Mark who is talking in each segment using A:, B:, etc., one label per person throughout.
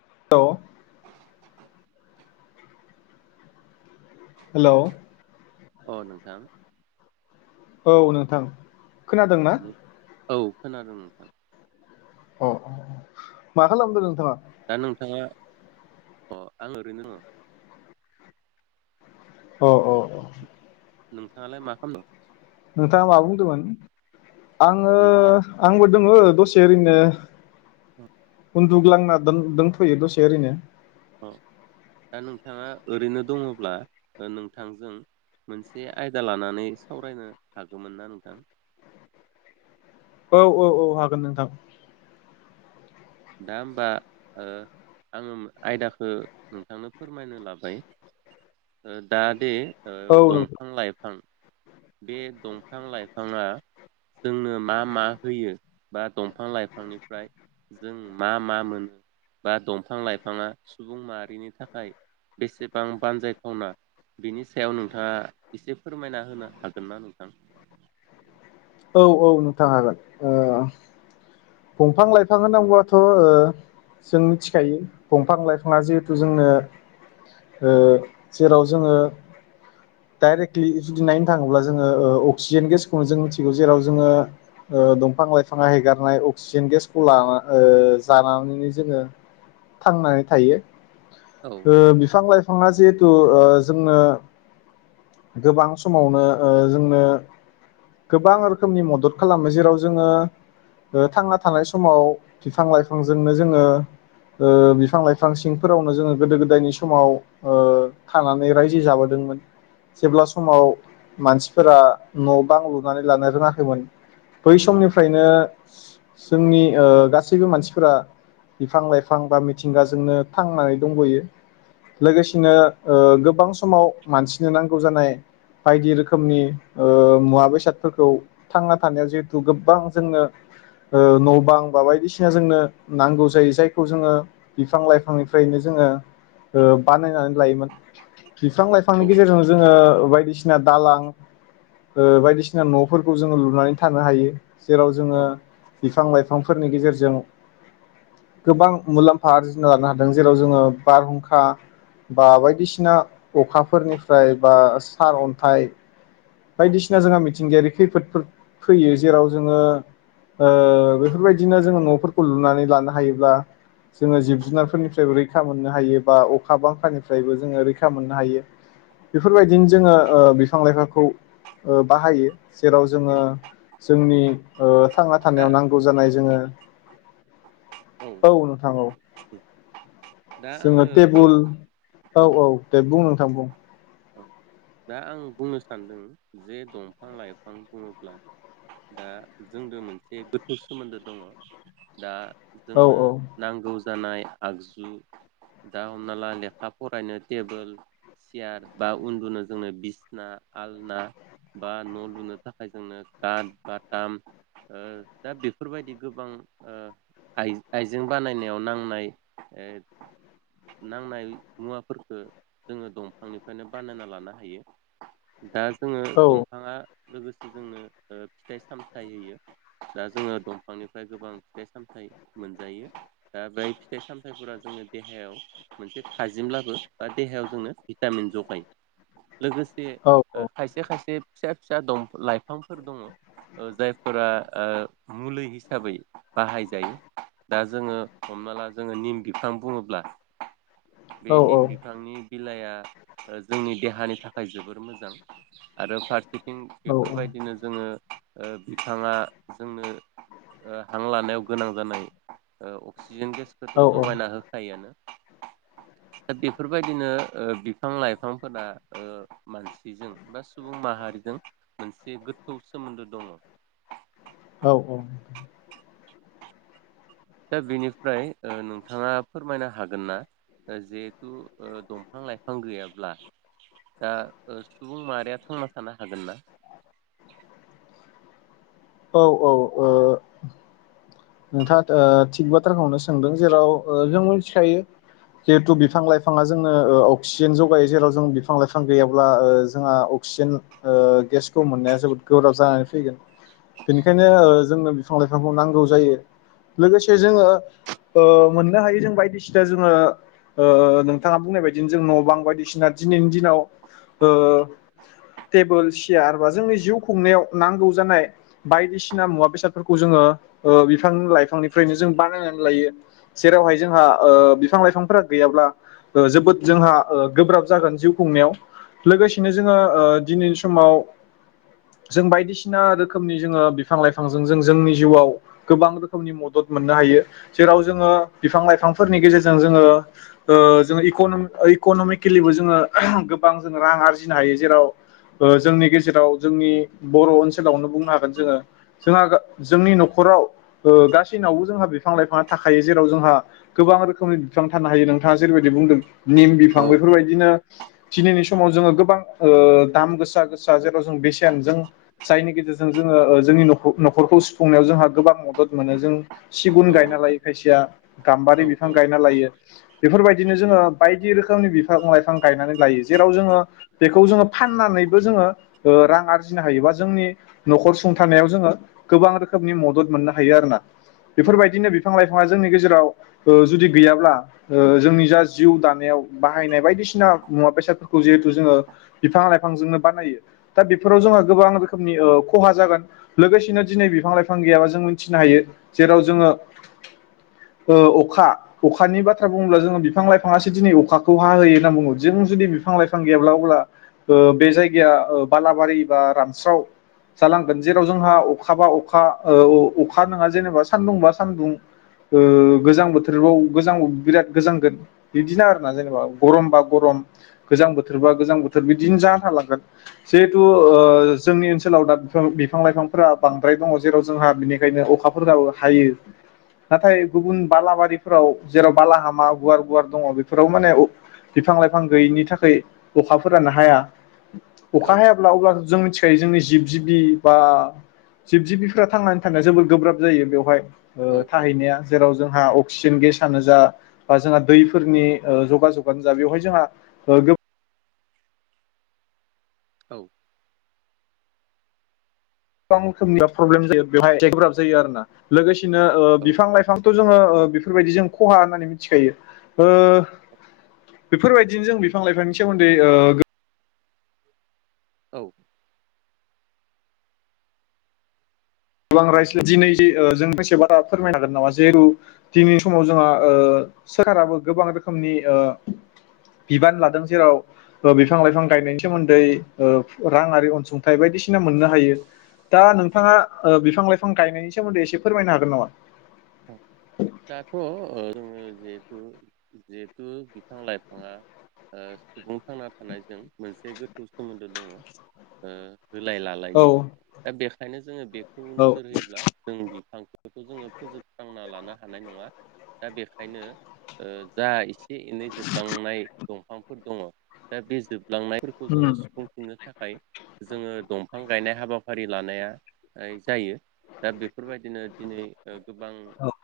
A: [unintelligible] हेल'
B: अ नोंथां
A: औ नोंथां खोनादोंना?
B: औ खोनादों नोंथां
A: अ मा खालामदों नोंथाङा
B: दा नोंथाङा अ आं ओरैनो दङ
A: अ अ अ
B: नोंथाङालाय मा खालामदों?
A: नोंथाङा मा बुंदोंमोन? आङो
B: नोंथाङा
A: आंबो दोङो। दसे ओरैनो
B: [inaudible]
A: उन्दुग्लांना दों-दोंथयो दसे ओरैनो।
B: अ दा नोंथाङा ओरैनो दङब्ला ओ नोंथांजों मोनसे आयदा लानानै सावरायनो हागौमोन ना नोंथां?
A: औ औ औ हागोन नोंथां।
B: दा होमबा ओ आङो आयदाखौ नोंथांनो फोरमायनो लाबाय ओ दा दे ओ
A: औ नोंथां
B: दंफां लाइफां बे दंफां लाइफाङा जोंनो मा मा होयो बा दंफां लाइफांनिफ्राय जों मा मा मोनो बा दंफां लाइफाङा सुबुं माहारिनि थाखाय बेसेबां बानजायथावना बिनि सायाव नोंथाङा एसे फोरमायना होनो हागोन ना नोंथां?
A: औ औ नोंथां हागोन। ओ दंफां लाइफां होनांगौआथ' ओ जों मिथिखायो दंफां लाइफाङा जिहेथु जोंनो ओ जेराव जोङो डायरेक्टलि जुदि नायनो थाङोब्ला ओ जोङो अक्सिजेन गेसखौनो जों मिथिगौ जेराव जोङो दंफां लाइफाङा एगारनाय अक्सिजेन गेसखौ लाना ओ जानानैनो जोङो थांनानै थायो।
B: औ
A: ओ बिफां लाइफां बिफाङा जिहेथु ओ जोंनो गोबां समावनो ओ जोंनो गोबां रोखोमनि मदद खालामो जेराव जोङो ओ थांना थानाय समाव बिफां लाइफांजोंनो जोङो ओ बिफां लाइफां सिंफोरावनो जोङो गोदो गोदायनि समाव ओ थानानै रायजो जाबोदोंमोन। जेब्ला समाव मानसिफोरा न' बां लुनानै लानो रोङाखैमोन। बै समनिफ्रायनो जोंनि ओ गासैबो मानसिफोरा बिफां लाइफां बा मिथिंगाजोंनो थांनानै दंबोयो लोगोसेनो ओ गोबां समाव मानसि नो नांगौ जानाय बायदि रोखोमनि ओ मुवा बेसादफोरखौ थांना थानायाव जिहेथु गोबां जोंनो ओ न' बां बा बायदिसिना जोंनो नांगौ जायो जायखौ जोङो बिफां लाइफांनिफ्रायनो जोङो ओ बानायनानै लायोमोन बिफां गेजेरजों जोङो बायदिसिना दालां ओ बायदिसिना न'फोरखौ जोङो लुनानै थानो हायो जेराव जोङो
B: औ
A: बिफां लाइफांफोरनि गेजेरजों गोबां मुलाम्फा आरजिना लानो हादों जेराव जोङो बारहुंखा बा बायदिसिना अखाफोरनि ओमफ्राय बा सार अन्थाइ बायदिसिना जोंहा मिथिंगायारि खैफोदफोर फैयो जेराव जोङो ओ बेफोरबायदिनो जोङो न'फोरखौ लुनानै लानो हायोब्ला जोङो जिब जुनारफोरनिफ्रायबो रैखा मोननो हायो बा अखा बांखानिफ्रायबो जोङो रैखा मोननो हायो। बेफोरबायदिनो जोङो ओ बिफां लाइफांखौ ओ बाहायो। जेराव
B: औ
A: जोङो जोंनि ओ थांना
B: दा
A: थानायाव नांगौ जानाय जोङो औ नोंथां औ
B: दा
A: जोङो
B: आङो
A: टेबोल औ औ दे बुं [unintelligible]
B: दा आं बुंनो सानदों जे दंफां लाइफां बुङोब्ला दा जोंदो मोनसे गोथौ सोमोन्दो दङ। दा
A: औ
B: जोंनो
A: औ
B: नांगौ दानाय आगजु दा हमना ला लेखा फरायनो टेबोल सियार बा उन्दुनो जोंनो बिसना आलना बा न' लुनो थाखाय जोंनो काट बाथाम ओ दा बेफोरबायदि गोबां ओ आय-आयजें बानायनायाव नांनाय ओ नांनाय मुवाफोरखौ जोङो दंफांनिफ्रायनो बानायना लानो हायो। दा जोङो
A: औ
B: दंफाङा लोगोसे जोंनो ओ फिथाइ सामथायाइ होयो दा जोङो दंफांनिफ्राय गोबां फिथाइ सामथाइ मोनजायो दा बे फिथाइ सामथाइफोरा जोंनो देहायाव मोनसे थाजिमब्लाबो बा देहायाव जोंनो भिटामिन जगायो। लोगोसे
A: औ
B: खायसे खायसे फिसा फिसा दं लाइफ। बिफांफोर दङ जायफोरा ओ मुलि हिसाबै बाहाय जायो दा जोंङो हमना ला जोङो निम। बिफां बुङोब्ला।
A: औ
B: बे निम बिफांनि। बिलायआ जोंनि देहा। देहानि थाखाय जोबोर मोजां आरो फा ओं
A: औ
B: बेफोरबायदिनो जोङो। बिफाङा जोंनो हां लानायाव गोनां जानाय अक्सि अक्सिजेन गेसखौथ' जगायना
A: औ
B: होखायोआनो। दा बेफोरबायदिनो ओ बिफां लाइफांफोरा। ओ मानसिजों बा सुबुं माहारिजों मोनसे गोथौ सोमोन्दो दङ।
A: औ औ।
B: दा बेनिफ्राय नोंथाङा फोरमायनो हागोन ना जिहेथु दंफां लाइफां गैयाब्ला दा सुबुं माहारिया थांना थानो हागोन ना।
A: औ औ ओ। नोंथाङा ओ थिग बाथ्राखौनो सोंदों जेराव ओ जों मिनथिखायो जिहेथु बिफां लाइफाङा जोंनो ओ अक्सिजेन जगायो जेराव जों बिफां लाइफां गैयाब्ला ओ जोंहा अक्सिजेन ओ गेसखौ मोननाया जोबोद गोब्राब जानानै फैगोन बेनिखायनो ओ जोंनो बिफां लाइफांखौ नांगौ जायो। लोगोसे जोङो ओ मोननो हायो जों बायदिसिना जोङो ओ नोंथाङा बुंनाय बायदि जों न' बां बायदिसिना दिनैनि दिनाव ओ टेबोल सियार बा जोंनि जिउ खुंनायाव नांगौ जानाय बायदिसिना मुवा बेसादफोरखौ जोङो ओ बि बिफां लाइफांनिफ्रायनो जों बानायनानै लायो जेरावहाय जोंहा ओ बिफां लाइफांफोरा गैयाब्ला जोबोद जोंहा ओ गोब्राब जागोन जिउ खुंनायाव लोगोसेनो जोङो ओ दिनैनि समाव जों बायदिसिना रोखोमनि जोङो बिफां लाइफांजों जों जोंनि जिउआव। गोबां रोखोमनि मदद मोननो हायो जेराव जोङो बिफां लाइफांफोरनि गेजेरजों जोङो ओ जोंङो इक'नमिकेलिबो जोङो गोबां जों रां आरजिनो हायो जेराव ओ जोंनि गेजेराव जोंनि बर' ओनसोलावनो बुंनो हागोन जोङो जोंहा जोंनि न'खराव। ओ गासैनावबो जोंहा बिफां लाइफाङा थाखायो जेराव जोंहा गोबां रोखोमनि बिफां थानो हायो नोंथाङा जेरैबायदि बुंदों। निम बिफां
B: औ
A: बेफोरबायदिनो। दिनैनि समाव जोङो गोबां ओ दाम गोसा गोसा जेराव जों बेसेन जों जायनि गेजेरजों जोङो ओ जोंनि न'खरखौ सुफुंनायाव जोंहा गोबां मद मदद मोनो जों सिगुन
B: औ
A: गायना लायो
B: नोंथां
A: खायसेया। गाम्बारि
B: औ
A: बिफां
B: औ
A: गायना लायो। बेफोरबायदिनो जोङो बायदि रोखोमनि बिफां लाइफां गायनानै लायो जेराव जोङो बेखौ जोङो फाननानैबो जोङो रां आरजिनो हायो बा जोंनि न'खर सुंथानायाव जोङो गोबां रोखोमनि मदद मोननो हायो। थायो आरोना
B: औ
A: बेफोरबायदिनो बिफां लाइफांआ जोंनि गेजेराव ओ जुदि गैयाब्ला ओ जोंनि जा जिउ दानायाव बाहायनाय बायदिसिना मुवा बेसादफोरखौ जिहेथु जोङो बिफां लाइफांजोंनो बानायो। दा बेफोराव जोंहा गोबां। खहा जागोन लोगोसेनो दिनै बिफां लाइफां गैयाबा जों। नो हायो जेराव जोङो ओ अखा अखानि बाथ्रा बुङोब्ला जोङो बिफां लाइफाङासो दिनै अखाखौ हा होयो होनना बुङो जों जुदि बिफां लाइफां गैयाब्ला अब्ला ओ बे जायगाया बालाबारि बा रानस्राव जालांगोन जेराव जोंहा अखा बा अखा ओ। खा नङा जेनेबा सानदुं बा सानदुं ओ गोजां बोथोराव गोजां बिराद गोजांगोन बिदिनो आरोना जेनेबा गरमबा गरम गोजां बोथोरबा गोजां बोथोर बिदिनो जाफालांगोन जिहेथु ओ जोंनि ओनसोलाव दा बिफां लाइफांफोरा बांद्राय दङ जेराव जोंहा बिनि। बेखायनो अखाफोराबो हायो नाथाय गुबुन बालाबारिफोराव जेराव बालाहामा गुवार गुवार दङ बेफोराव माने बिफां लाइफां गैयिनि थाखाय अखाफोरानो हाया।
B: औ
A: अखा हायाब्ला अब्ला जों मिथिखायो जोंनि। जिब जिबि बा जिब जिबिफ्रा थांनानै। थांनाया जोबोद गोब्राब जायो बेवहाय। ओ
B: औ
A: थाहैनाया जेराव जोंहा अक्सिजेन गेस। फांनो जा बा जोंहा दैफोरनि ओ जगा जगानो जा बेवहाय जोंहा गो
B: औ।
A: गोबां रोखोमनि प्रब्लेम जायो बेवहाय गोब्राब जायो आरोना लोगोसे। बिदिनो ओ बिफां
B: औ
A: लाइफां। जोङो ओह बेफोरबायदि जों खहा होननानै मिथिखायो ओह बेफोरबायदिनोजों बिफां लाइफांनि सोमोन्दै ओह।
B: औ।
A: गोबां [unintelligible] दिनै ओह जों फंसे बाथ्रा फोरमायनो हागोन नामा जिहेथु दिनैनि समाव जोंहा ओह सोरखाराबो गोबां रोखोमनि ओह बिबान लादों जेराव ओह बिफां लाइफां गायनायनि सोमोन्दै ओह रां आरि अनसुंथाइ बायदिसिना मोननो हायो दा नोंथाङा। ओह बिफां लाइफां गायनायनि सोमोन्दै एसे फोरमायनो हागोन नामा।
B: दाथ' ओ जोङो जिहेथु जिहेथु बिफां लाइफाङा ओह सुबुं थांना थानायजों मोनसे गोथौ सोमोन्दो दङ ओह। होलाय
A: औ
B: लालायनि दा बेख खायनो जोङो बेख खौ
A: औ
B: नोजोर होयोब्ला जों बिफांखौ जोङो। [unintelligible] ना लानो हानाय नङा दा बेखायनो ओह जा एसे एनै जोबलांनाय दंफांफोर दङ दा बे जोब लांनायफोरखौ
A: उम
B: जोङो सुफुंफिननो थाखाय। जोङो दंफां गायनाय हाबाफारि लानाया जायो दा बेफोरबायदिनो दिनै। ओह गोबां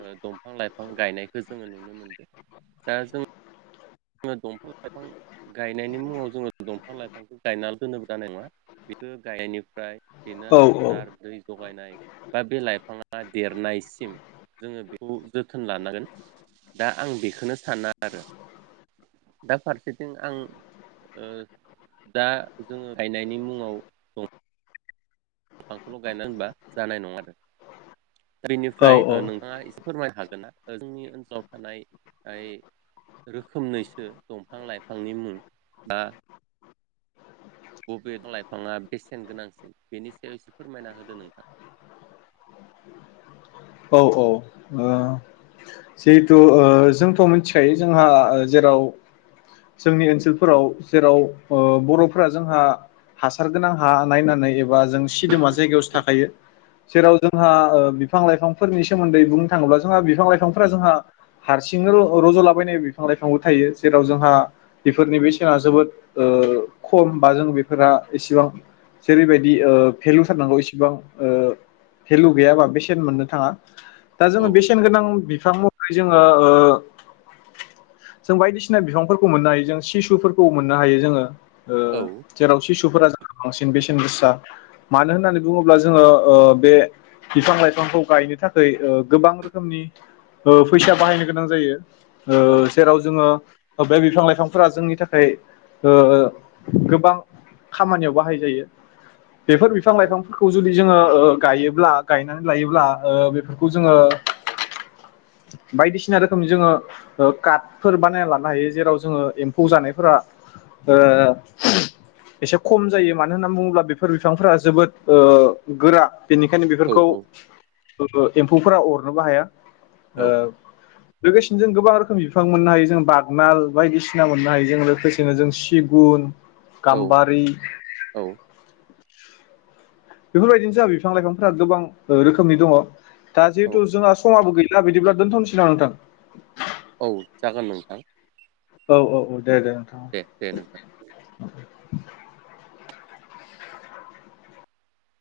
B: ओह दंफां लाइफां गायनायखो जोङो नुनो मोनदो दा जों। ङो दंफां लाइफां गायनायनि मुङाव जोङो दंफां लाइफांखो गायनाल दोनोबा जानाय नङा बेखो गायनायनिफ्राय। बेनो
A: औ
B: हासार दै। जगायनाय बा बे लाइफाङा देरनायसिम जोङो बेखौ जोथोन लानांगोन दा आं बेखोनो सानाआरो। दा फारसेथिं आं ओह दा जोङो गायनायनि मुङाव दं दंफांखोल गायनानै दोनबा जानाय नङाआरो। दा
A: औ
B: इनिफ्राय ओह नोंथाङा इस फोरमाय हागोना जोंनि ओनसोलाव थानाय याय रोखोमनैसो दंफां लाइफांनि मुं बा। बबे द लाइफाङा बेसेन गोनांसिन बेनिसायाव एसे फोरमायना होदो नोंथां।
A: औ औ। जिहेथु ओह जोंथ मोनथिखायो जोंहा ओह जेराव जोंनि ओनसोलफोराव जेराव ओह बरफोरा जोंहा हासार गोनां हा नायनानै एबा जों सिदोमा जायगायावसो थाखायो जेराव जोंहा ओह बिफां लाइफांफोरनि सोमोन्दै बुंनो थाङोब्ला जोंहा बिफां लाइफां। बिफांफोरा जोंहा हारसिंनो र रजलाबायनाय बिफां लाइफांबो थायो जेराव जोंहा बेफोरनि बेसेना जोबोद ओह खम बा जों बेफोरा एसेबां जेरैबायदि ओह भेलु थारनांगौ इसेबां ओह भेलु गैयाबा बा बेसेन मोननो थाङा। दा
B: औ
A: जोङो बेसेनगोनां। बिफां महरै जोङो ओह जों बायदिसिना बिफांफोरखौ मोननोहायो जों सिसुफोरखौ मोननोहायो जोङो। ओह
B: औ
A: जेराव सिसु सुफोरा जोंहा बांसिन बेसेन गोसा मानो होननानै बुङोब्ला जोङो ओह बे बिफां लाइफांखौ गायनो थाखै गोबां रोखोमनि। ओह फैसा बाहायनो गोनां जायो।
B: औ
A: ओह जेराव जोङो। ओह बे बिफां लाइफांफोरा जोंनि थाखाय ओह गोबां खामानियाव बाहाय जायो। बेफोर बिफां
B: औ
A: लाइफांफोरखौ जुलि। जोङो ओह गायोब्ला गायनानै लायोब्ला ओह बेफोरखौ जोङो। बायदिसिना रोखोमनि जोङो ओह काटफोर बानायना लानोहायो जेराव जोङो एम्फौ जानायफोरा ओह एसे खमजायो मानो होननानै बुङोब्ला बेफोर बिफांफोरा जोबोद ओह गोरा। बेनिखायनो
B: औ
A: बेफोरखौ
B: औ
A: ओ एम फौफोरा अरनोबोहाया।
B: औ
A: ओ। लोगोसेनो जों गोबां रोखोमनि बिफां मोननोहायो जोंङो बागनाल बायदिसिना मोननोहायो जोंङो लोखोसेनो जोंङो सिगुन।
B: औ
A: गामबारि। [inaudible]
B: औ
A: बेफोरबायदिनो जोंहा बिफां लाइफांफोरा गोबां रोखोमनि दङ। दा
B: औ
A: जिहेथु जोंहा समाबो गैला बिदिब्ला दोनथ'नोसै नामा नोंथां?
B: औ जागोन नोंथां।
A: औ औ औ दे दे नोंथां औ।
B: दे नोंथां।